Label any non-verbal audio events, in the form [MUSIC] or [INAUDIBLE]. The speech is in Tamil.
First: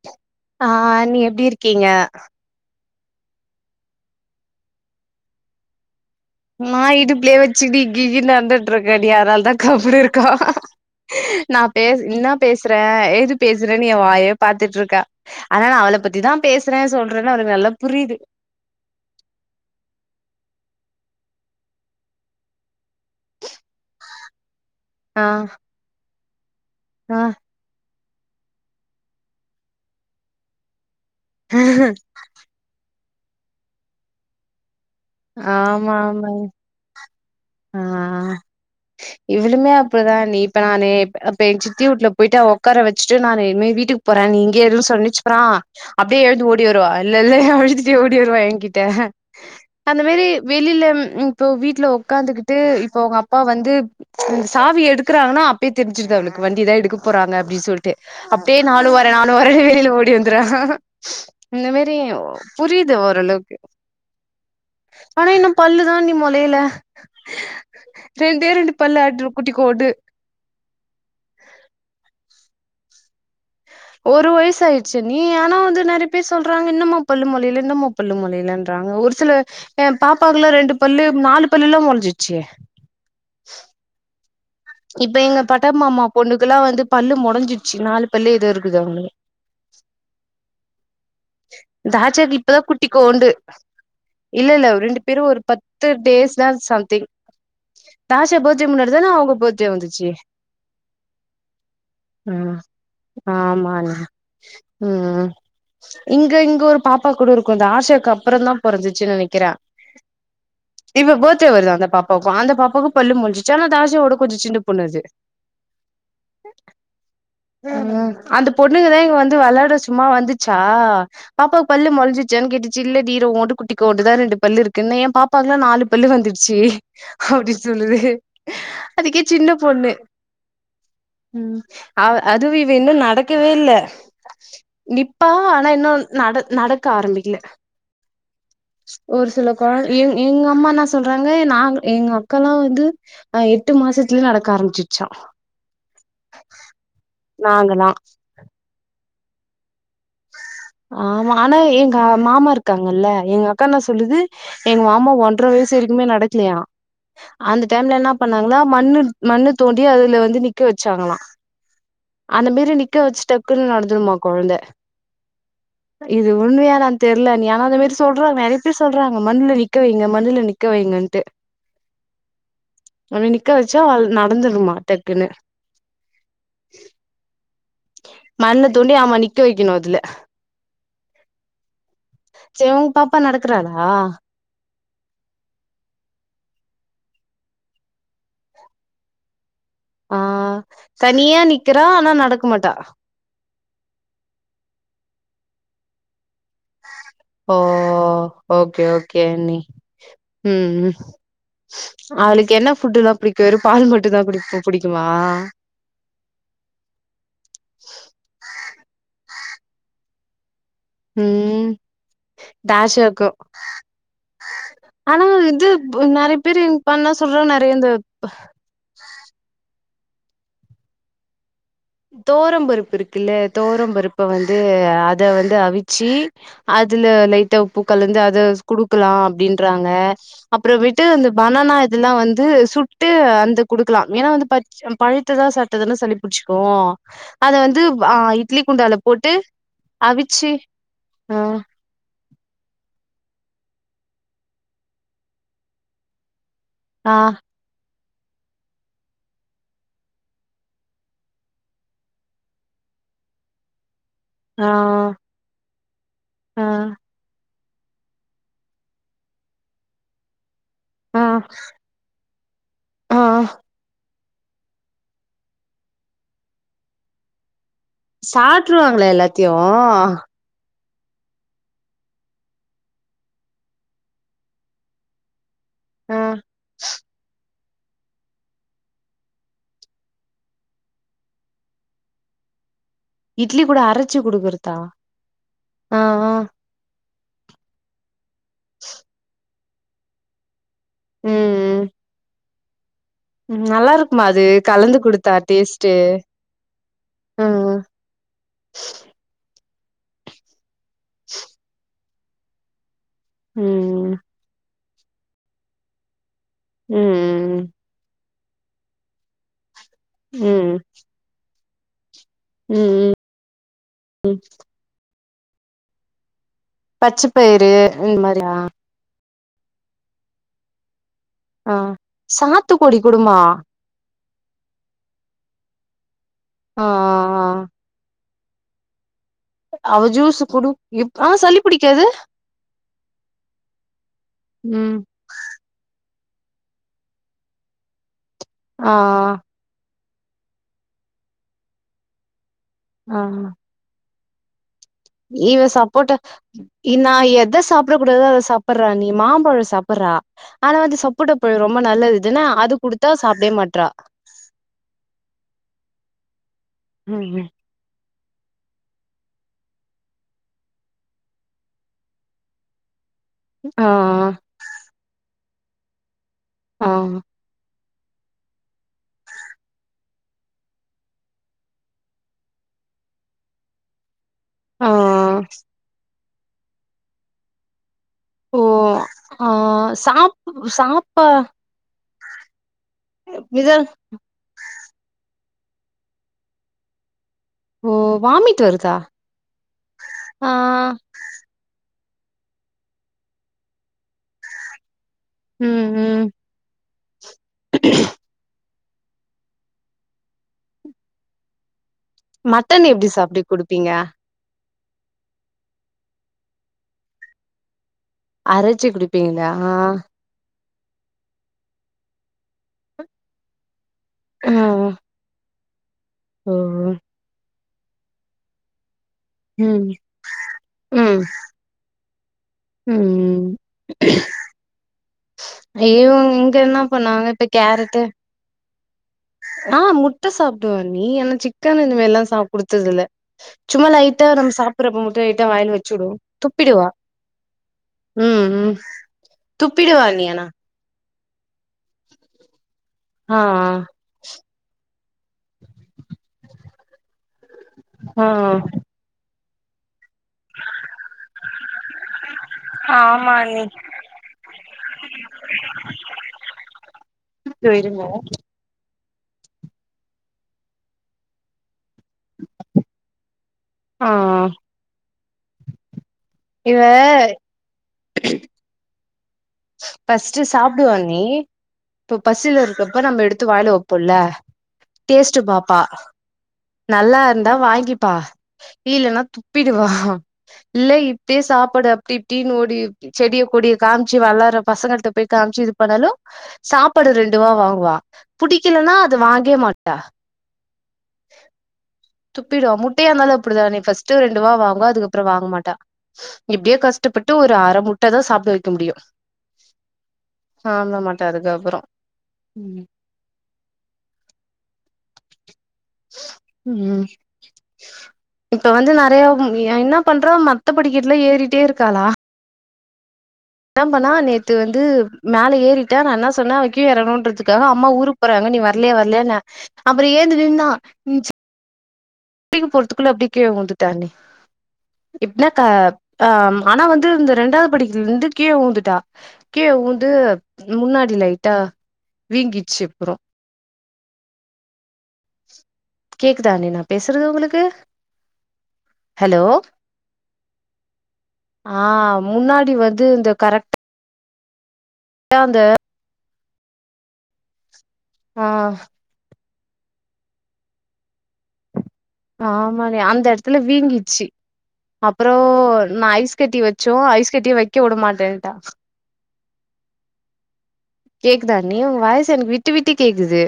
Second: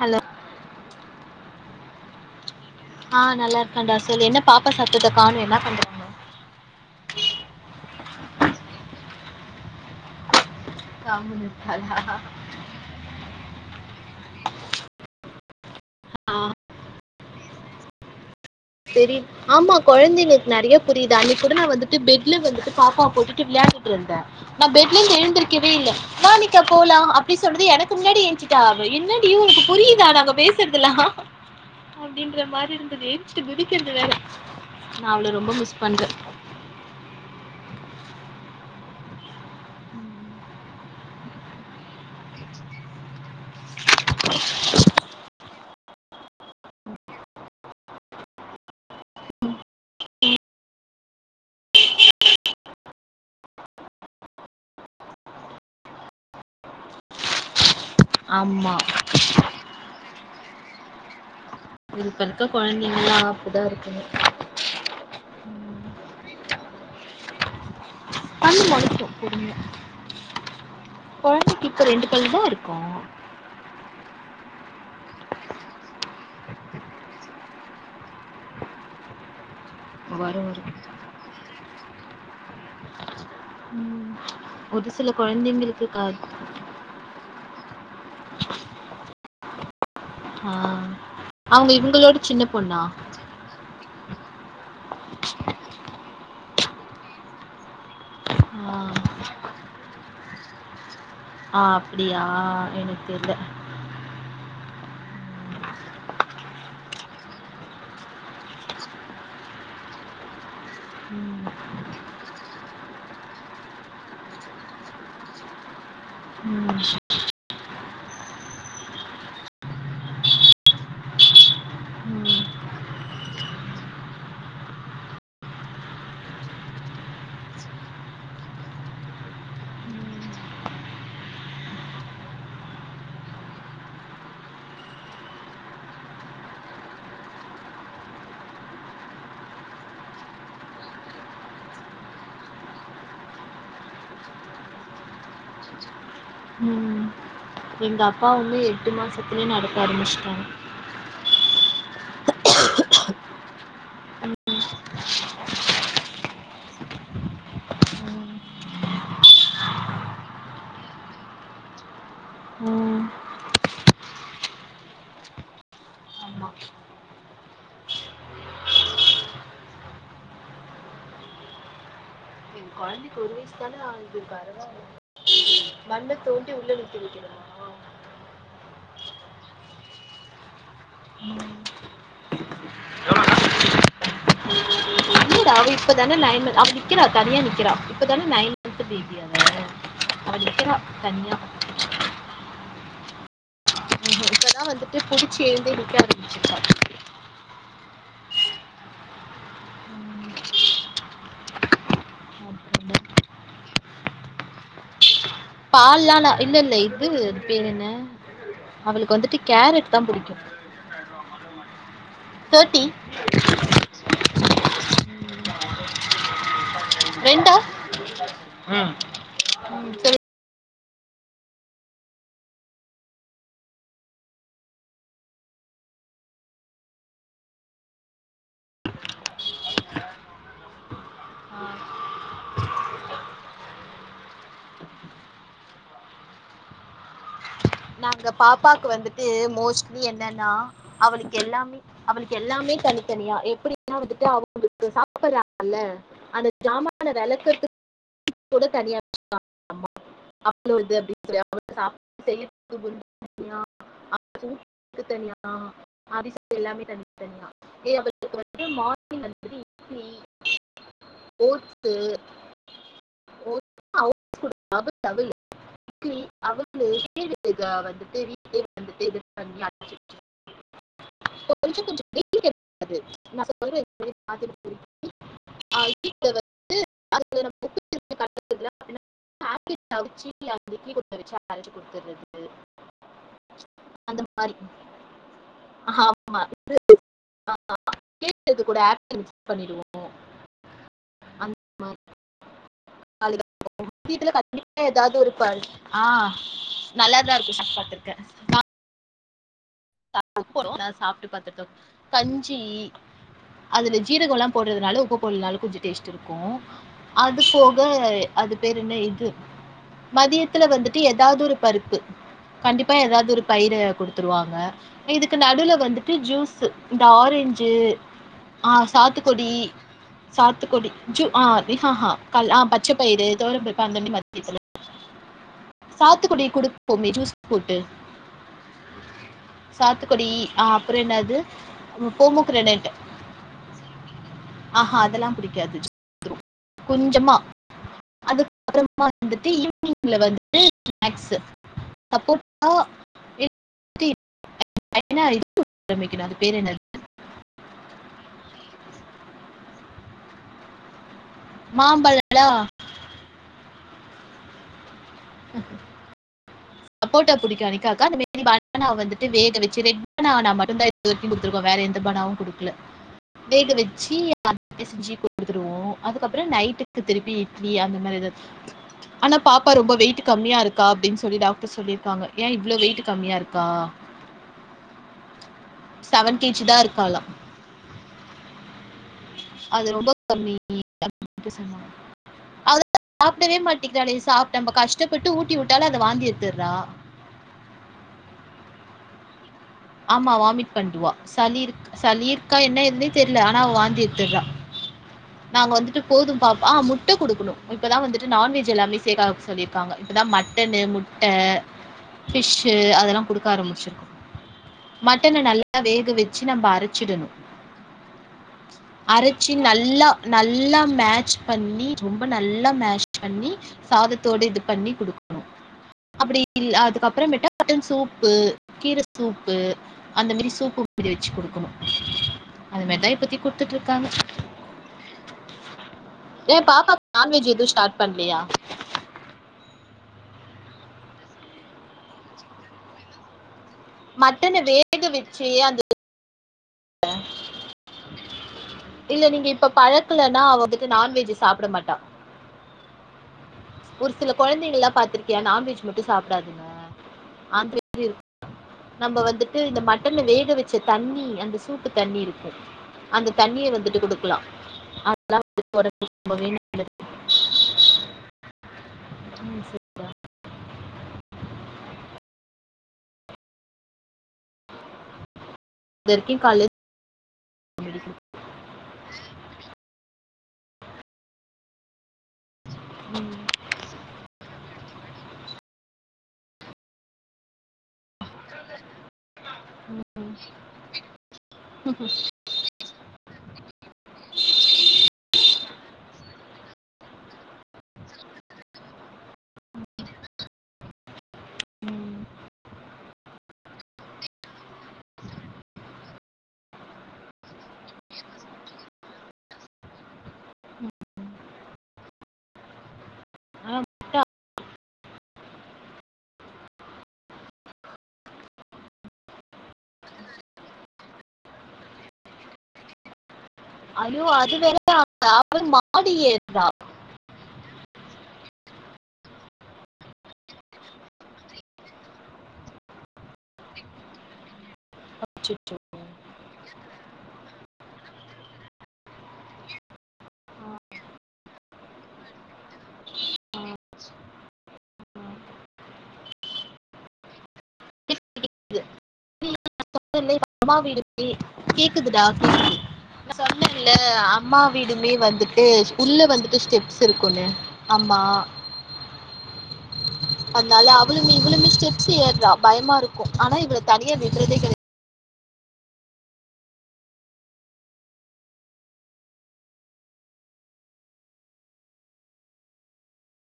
ஹலோ ஆ நீ எப்டி இருக்கீங்க ஆ நல்லா இருக்கன்டா சொல்லு என்ன பாப்பா சத்தத்த காணோ என்ன பண்றாங்க நா இடுப்லயே வெச்சுட்டி அங்கிட் இங்கிட் நடந்துட்ருக்கேடி அதனாலதா கம்முனு இருக்கா கம்முனு நா பேஸ இருக்காளா இன்னா பேசுறே ஏது பேஸ திறேனு வாயே பாத்துட்ருக்கா ஆனா நா அவள பத்திதா ஆ பேசுறே சொல்றேன்னு அவளுக்கு நல்லா புரியுது தெரிது ஆமா கொழந்தைங்குளுக்கு நறையா புரியுது அன்னிக்கூட நா வந்துட்டு பெட்ல வந்துட்டு பாப்பா போட்டுட்டு வெளா டிட்டு இருந்தே நா பெட்ல ஆ எழுந்திருக்கவே இல்ல வா நிக்கா போலா ஆ அப்டீ சொன்னது எனக்கு முன்னாடி ஏஞ்சுட்டா என்னாடியு உனக்கு புரியுதா நாங்க பேசுறதுலா ஹ பஸ்டு குதிக்குறது வேற நா அவ்ள ரொம்ப மிஸ் ஆமா பண்றே ஆமாங்க இவ்ளுமே அப்டிதான்டீ இப்ப நானு அப்ப என் சித்தி வீட்ல போயிட்டு ஒக்கார வெச்சுட்டு நானு மே பி வீட்டுக்கு போறே நீங்க இருன்னு சொன்னிச்சுப்பாற அப்டியே எழுந்து ஓடி வருவா இல்லல்ல அவ அழுத்துட்டே ஓடி வருவா ஏ கிட்ட அந்த மேரி வெளில இப்போ வீட்ல ஒக்காந்துகிட்டு இப்ப உங்க அப்பா வந்து அந்த சாவி எடுக்குறாங்கன்னா அப்பயே தெரிஞ்சுறுது அவளுக்கு வண்டிதா எடுக்க போறாங்க அப்டீனு சொல்ட்டு அப்டியே ஆமா நானு வரே நானு வரே வெளில ஓடி வந்துறுவா இந்த மேரி இப்ப இருக்க புரியுது கொழந்தைங்கல்லா ஓரளவுக்கு அப்டிதா இருக்குங்க ஆனா இன்னு பல்லுதான்டி மொலைல பல்லு மொளைக்கோ பொறுமயா கொழந்தைக்கு இப்போ ரெண்டு பல்லுதா இருக் கோ ஒரு வயசு ஆயிர்ச்சு நீ ஆனா வந்து நறைய பேர் சொல்றாங்க இன்னுமா பல்லுமொலைல இன்னுமா பல்லு மொலைலன்றாங்க ஒரு ஒரு சில எ வரு பாப்பாக்குலா வரு ரெண்டு பல்லு நாலு பல்லுல்லா மொலைஞ்சிச்சே ம் ஒரு சில இப்ப எங்க குழந்தைங்களுக்கு க பட்டமாமா பொண்ணுக்குலா வந்து பல்லு மொலைஞ்சிச்சி நாலு பல்லு ஏதோ இருக்குது அவுங்குளுக் உம் ஆ அவங்க இவங்களோட தாச்சாக்கு சின்ன இப்பதா பொண்ணா? குட்டிக்கோண்டு இல்ல இல்ல ரெண்டு பேரு ஒரு பத்து டேஸ் தா சம்திங் தாச்சா பர்த்டே ஆ. முன்னாடிதானே அவுங்க பர்த்டே வந்துச்சு ஆ அப்படியா? ம் எனக்கு தெரியல. ஆமாங்க ம் ம் இங்க இங்க ஒரு பாப்பா கூட இருக்கோ இந்த ஆஷாக்கு அப்புறோதா பொறந்துச்சுன்னு நெனைக்குறே அ இப்ப பர்த்டே வருது அந்த பாப்பாவுக்கோ அந்த பாப்பாவுக்கு பல்லு மொல்ச்சுச்சு ஆனா ஆஷாவோட கொஞ்சோ சின்ன பொண்ணு அது [UNINTELLIGIBLE] ம் அந்த பொண்ணுங்கதா இங்க வந்து வெளாட சும்மா வந்துட் ச்சா பாப்பாவுக்கு பல்லு ம். மொல்ஞ்சுச்சானு கேட்டுச்சு இல்லடீ ரொவோன்டு குட்டிகோன்டுதா ரெண்டு பல்லு இருக்குன்னு ஏ பாப்பா பக்கத்துல நாலு பல்லு வந்துடுச்சு அப்டி சொல்லுது அதுக்கே சின்ன பொண்ணு உ ம் அவ அதுவே இவ இன்னோ நடக்கவே இல்ல நிப் பா ஆனா இன்னோ நட நடக்க ஆரம்பிக்குல [UNINTELLIGIBLE] ஒரு சில கொழந் இங் எங்கம்மா என்ன சொல்றாங்க நாங்க எங்க அக்காலா வந்து அ எட்டு மாசத்துல நடக்க ஆரம்பிச்சுச்சா ம் நாங்களா எங்க அக்காவுமே எட்டு மாசத்துலே நடக்க ஆரம்மிச்சிட்டாங்க ஆமா ஆனா எங்க மாமா இருக்காங்கல்ல எங்க அக்கானா சொல்லுது எங்க மாமா ஒன்ற வயசு வரைக்குமே நடக்கலையா அந்த டைம்ல என்ன பண்ணாங்கான்னா மண்ணு மண்ணு தோண்டி அதுல வந்து நிக்க வெச்சாங்களா அந்த மேரி நிக்க ம். வெச்சு டக்குன்னு நடந்துருமா கொழந்த இது ஆமா. உண்மையா என்னான்னு தெர்ல நீ ஆனா அந்த மேரி சொல்றாங்க நறைய பேர் சொல்றாங்க மண்ணுல நிக்க வைங்க மண்ணுல நிக் கவைங்கன்ட்டு என் கொழந்தைக்கி ஒரே வச்சா அவ சாகுது நடந்துருமா பரவால்ல டக்குன்னு மண்ண தோண்டி உள்ள நிறத்தி வைக்கணுமா மண்ண தோண்டி ஆமா நிக்க வைக்கணு அதுல ம். செரி உங்க பாப்பா நடக்கறாளா இல்லடா அவ இப்பதான நைன் அவ நிக்கிறா தனியா நிக்கிறா இப்பதான நைன்மன் பேபி அவ ஆ அவ நிக்கிறா தனியா நிக்கிறா ஆனா நடக்க மாட்டா இப்போ தா வந்துட்டு புடிச்சி எழுந்தே ‌நிக்க ஆரம்மிச்சிருக்கா ஓ ஓகே ஓகே அன்னி ம்‌ ம் அவளுக்கு என்ன புட்டு் தா புடிக்கியு வெறு பால் மட்டு தா புடிக் புடிக்கியுமா பால்லால்ல இல்லெல்ல இது அது பேரன்ன அவளுக்கு வந்துட்டு கேரட் தா புடிக்கியு ம் டாஷிவக்கு ஆனா இத் வந்து ம் நறைய பேரு பண்ணா சொல்றா ரெண்டா நறைய இந்த சரி தோவரம்பருப்பு இருக்குல்ல தோவரம் பருப்ப வந்து அத வந்து அவிச்சு அத் இதுல லைட்ட உப்புகலந்து அத குடுக்கலா அப்டின்றாங்க அப்புறமேட்டு அந்த பனானா அதெல்லா வந்து சுட்டு வந்து குடுக்கலா ஏன்னா வந்து பச்ச ம் பழுத்ததா சாப்டாதன்ன சளிபுடிச்சுக் அதா அத வந் நாங்க பாப்பாக்கு வந்துட்டு மோஸ்ட்லி என்னன்னா அவிச்சி ஆ அவளுக்கு எல்லாமே அவளுக்கு எல்லாமே தனி தனி தனியா எப்பிடின்னா வந்துட்டு அவங்களுக்கு சாப்படுறாங்கல்ல அந்த ஜாமான ஆ வெளக்கறதுக் கூட தனியா [INAUDIBLE] அவ்ளோடது அப்டின் [INAUDIBLE] சுவிட் ஆ க்கு தனியா அரிசி ஆ எல்லாமே தனி தனியா ஏய் அவளுக்கு வந்து மார்னிங் வந்துட்டு இட்லி ஆ ஓட்ஸு ஆ ஓட்ஸ்சு அவளுக் [INAUDIBLE] குடுத் அவுட் டவுள் [INAUDIBLE] அவுலு [INAUDIBLE] சாப்ட்ருவாங்களா எல்லாத்தியு கொஞ்சோ கொஞ்சோ [INAUDIBLE] காது நா சொல்ற [INAUDIBLE] ஆ இட்லி [INAUDIBLE] வந்து அது நம்ம [INAUDIBLE] பாக்கெட்ல அவுச்சி அந்த கீ குடுத்து வெச்சு அரச்சு குடுத்துர்றது இட்லி கூட அரச்சு அந்த மாரி குடுக்குறதா ஆ ஆ ஆமா ஆமா கேக்றது கூட ஆட் பண்ணி மிக்ஸ் பண்ணிடுவோ ஆ ம் ம்மா ம் நல்லாருக்கு ம்மாது கண்டிப்பா கலந்து ஏதாவது ஒரு குடுத்தா ப- டேஸ்ட் ஆ நல்லா தான் அ அ இருக்கும் சாப்பிட்டு நாங்க சாப்ட்டு பாத்துட்டோ கஞ்சி அதுல ம் ஜீரோகல்லா போடுறதுனால உப்பு போடுனாலு கொஞ்சோ டேஸ்ட்ருக் கு அது ம் போக அது பேரு என்ன இது மதியத்துல ம் வந்துட்டு ஏதாவது ஒரு பருப்பு ம் கண்டிப்பா ஏதாவது ஒரு பயிரை காடுத்துருவாங்க இதுக்கு நடுவுல வந்துட்டு ஜூஸு இந்த பச்ச ஆரஞ்சு பயிறு இந்த மாரியா ஆ சாத்துக் குடி சாத்துக்கொடி ஜு ஆ இ ஹா ஹா கால் ஆ பச்ச சாத்துக்கொடி பயிறு குடுமா கோவம் பருப்பு [UNINTELLIGIBLE] நீ சொல்லு சாத்துக்குடிய குடுப்பு ஆ பொமே ஜூஸ் ஆ போட்டு அவ சாத்துக்குடி ஜூஸு அ குடு அப்புறோ இப் ஆ என்னது சளி புடிக்காது பொமோகிரனேட் ஆஹா ம் அதெல்லா புடிக்காது கொஞ்சமா ஆ அதுக்கப்றமா இந்துட்டு ஈ ஈவ்னிங்ல வந்துட்டு மேக்ஸ்சு ஆ [UNINTELLIGIBLE] இவ சப்போட்ட அது பேர் என்னது இன்னா எத சாப் ப்ட கூடாதோ அத சாப்பிர்றா நீ மாம்பழ சாப்பர்றா ஆனா வந்து சப் ப்பட பழு ரொம்ப நல்லதுனா மாம்பழம் அது குடுத்தா சாப்டே மாட்றா அப்போட்டா புடிக்கு அனிக்காக்கா இந்த மே ரி பானானா வந்துட்டு வேக வச்சு ரெட் பனானா மட்டுந்தா [UNINTELLIGIBLE] குடுத்ருக்கோ வேற எந்த பனாவு குடுக்ல வேக ஆ வச்சி அத செஞ்சி குடுத்துருவோ அதுக்கப்பற ஆ நைட்டுக்கு திருப்பி இட்லி அந்த மேரிதத் ஆனா பாப்பா ரொம்ப வெயிட்டு கம்மியா இருக்கா அப்டின் சொல்லி டாக் ட்டு சொல்லிருக்காங்க ஏ இவ்ளோ வெயிட்டு கம்மியாருக்கா ஆ செவன் கேஜிதா இருக்காலா ஓ ஆ அது ரொம்ப சாப்பு சாப்பா அதலா சாப்டவே இத மாட்டிக்றாலே சாப்டம் கஷ்டப்பட்டு ஊட்டிவிட் ட்டால அத வாந்தி எட்த்துர்றா ஓ வாமிட் வருதா ஆமா ஆ வாமிட் பண்டுவா சளி இருக் சளி இருக்கா என்ன ஏதுனே தெர்ல ஆனா அவ வாந்தி எத்துர்றா நாங்க ம் வந்துட்டு ம் போதும் பாப் ஆ முட்ட குடுக்குணு இப்பதா வந்துட்டு நான்வெஜ் ஜ் எல்லாமே சேகாப் சொல்லிருக்காங்க இப்பதா மட்டனு முட்ட ஃபிஸ்ஷு மட்டன் எப்டி அதலா சாப்டு குடுக்க குடுப்பீங்க ஆரம்பிச்சிருக்கோ மட்டன நல்லா வேக வச்சு நம்ம அரச்சிடணு அரச்சு குடுப்பீங்களா அரச்சி நல்லா நல் நல்லா மேட்ச் பண்ணி ரொம்ப நல்லா மேஷ் பண்ணி சாதத்தோடு ஆ இது பண்ணி குடுக்குணு அப்டி ஓ இல் அதுக்கப்பறமேட்ட மட்டன் சூப்பு கீர சூப்பு ம் அந்த மேரி சூப்பு மேரி ம் வச்சு குடுக்குணு அதுமேரிதா இப்பத்திக் ம் குடுத்துட்ருக்காங்க இவங்க இங்க ஏம் என்ன பாப்பாக்கு பண்ணாங்க இப்ப நான்வெஜ் எது ஸ்டார்ட் கேரட்டு பண்லியா ஆ முட்ட சாப்டுவ நீ அனா சிக்கன் இன்ன மேர்லா சாப் குடுத்ததுல்ல சும்மா லைட்டா நம்ம மட்டன வேக சாப்பிறப்ப மட்டு லைட்டா வச்சு வாயுல அந்த வச்சுடுவோ துப்பிடுவா உம் உம் இல்ல நீங்க இப்ப பழக்கலனா அவ வந்துட்டு நான்வெஜ் சாப்ட மாட்டா ஆ ஒரு சில கொழந்தைகள்லா பாத்திருக்கியா நான்வெஜ் மட்டு சாப்டாதுங்க ஆன் வெஜ் ஆ இருக்கு ஆ நம்ம வந்துட்டு ட்டனு வேக வச்ச தண்ணி அந்த சூப்புத் தண்ணி இருக்கு ஆமா அந்தத் அண்ணி தண்ணிய வந்துட்டு குடுக்லா அதெலா வந்துட்டு ஒடம்புக்கு ரொம்பவே நல்லது [UNINTELLIGIBLE] ம் செரிடா ஆ இது வரைக்கும் காலையில இவ பஸ்ட்டு சாப்பிடுவா அண்ணி இப்ப பசில இருக்கப்ப நம்ம ம். எடுத்து வாய்ல வப் பொல்ல டேஸ்ட்டு பாப்பா நல்லாருந்தா வாங்கிப்பா இல்லனா துப்பிடுவா இல்ல இப் ப்பியே சாப்பட அப்டி இப்டினு ஓடி செடிய கொடிய காம்ச்சி வளற பசங்கல்ட்ட போய் காமிச்சி இது பண்ணாலு சாப்பாடு ரெண்டுவா வாங்குவா புடிக்கலனா அது வாங்கே மாட்டா ம். துப்பிடுவா முட்டையாந்தாலு அப்புடிதா நீ ஃபஸ்ட்டு ரெண்டு வா வாங்குவா அதுக்கப்ற வாங்கமாட்டா இப்டியே கஷ்ட பட்டு ஒரு அர முட்டதா சாப்ட வக்க முடியு சாப்ட மாட்ட அதுக்கப்பறோ ம் ஆ ம் இப்ப வந்து நெறைய ம் எ என்ன பண்றா மத்த படிக்கட்ல ஏறிட்டே இருக்காளா என்ன பண்ணா ஐயோ! நேத்து அது வேற வந்து மேல ஏறிட்ட மாடி நா என்ன சொன்னே ஏறுறா அவ கீழ எறங்கணுன்றதுக்காக அம்மா ஊருக்கு போறாங்க நீ வர்லயா வர்லயான்ன அப்பறோ எழ்ந்து நின்னா புடிக்க போறத்துக்குள்ள அப்டியே உழ்ந்துட்டா அண்ணி இப்லா கா அச்சச்சோ. ஆ ஆனா வந்து இந்த ரெண்டாவ்து படிக் இதுலர்ந்து கீழ உழ்ந்துட்டா கீழ உழ்ந்து முன்னாடி லைட்டா வீங்கிர்ச்சி அப்றோ கேக்குதா அண்ணி நா பேசறது உங்களுக்கு ஹலோ [INAUDIBLE] தோழி அம்மா வீடு தோழி ஆ கேக்குதுடா [INAUDIBLE] முன்னாடி வந்து இந்த நா கரெக்டா சொன்னல்ல அம்மா வீடுமே அந்த வந்துட்டு உள்ள வந்துட்டு ஸ்டெப்ஸ் இருக்குங்க ஆமா ஆ அதுனால அவளுமே இவளுமே ஸ்டெ ப்ஸு ஏர்றா பயமா ஆமாண்ணே இருக்கு அந்த ஆனா எடத்துல இவள தனியா வீங்கிச்சு விட் அப்றோ நா ஐஸ் கட்டி வெச்சு ஐஸ் கட்டிய வெக்க உட மாட்டேன்ட்டா கேக்குதா அண்ணி உங்க வாய்ஸ் எனக் விட்டு விட்டு கேக்குது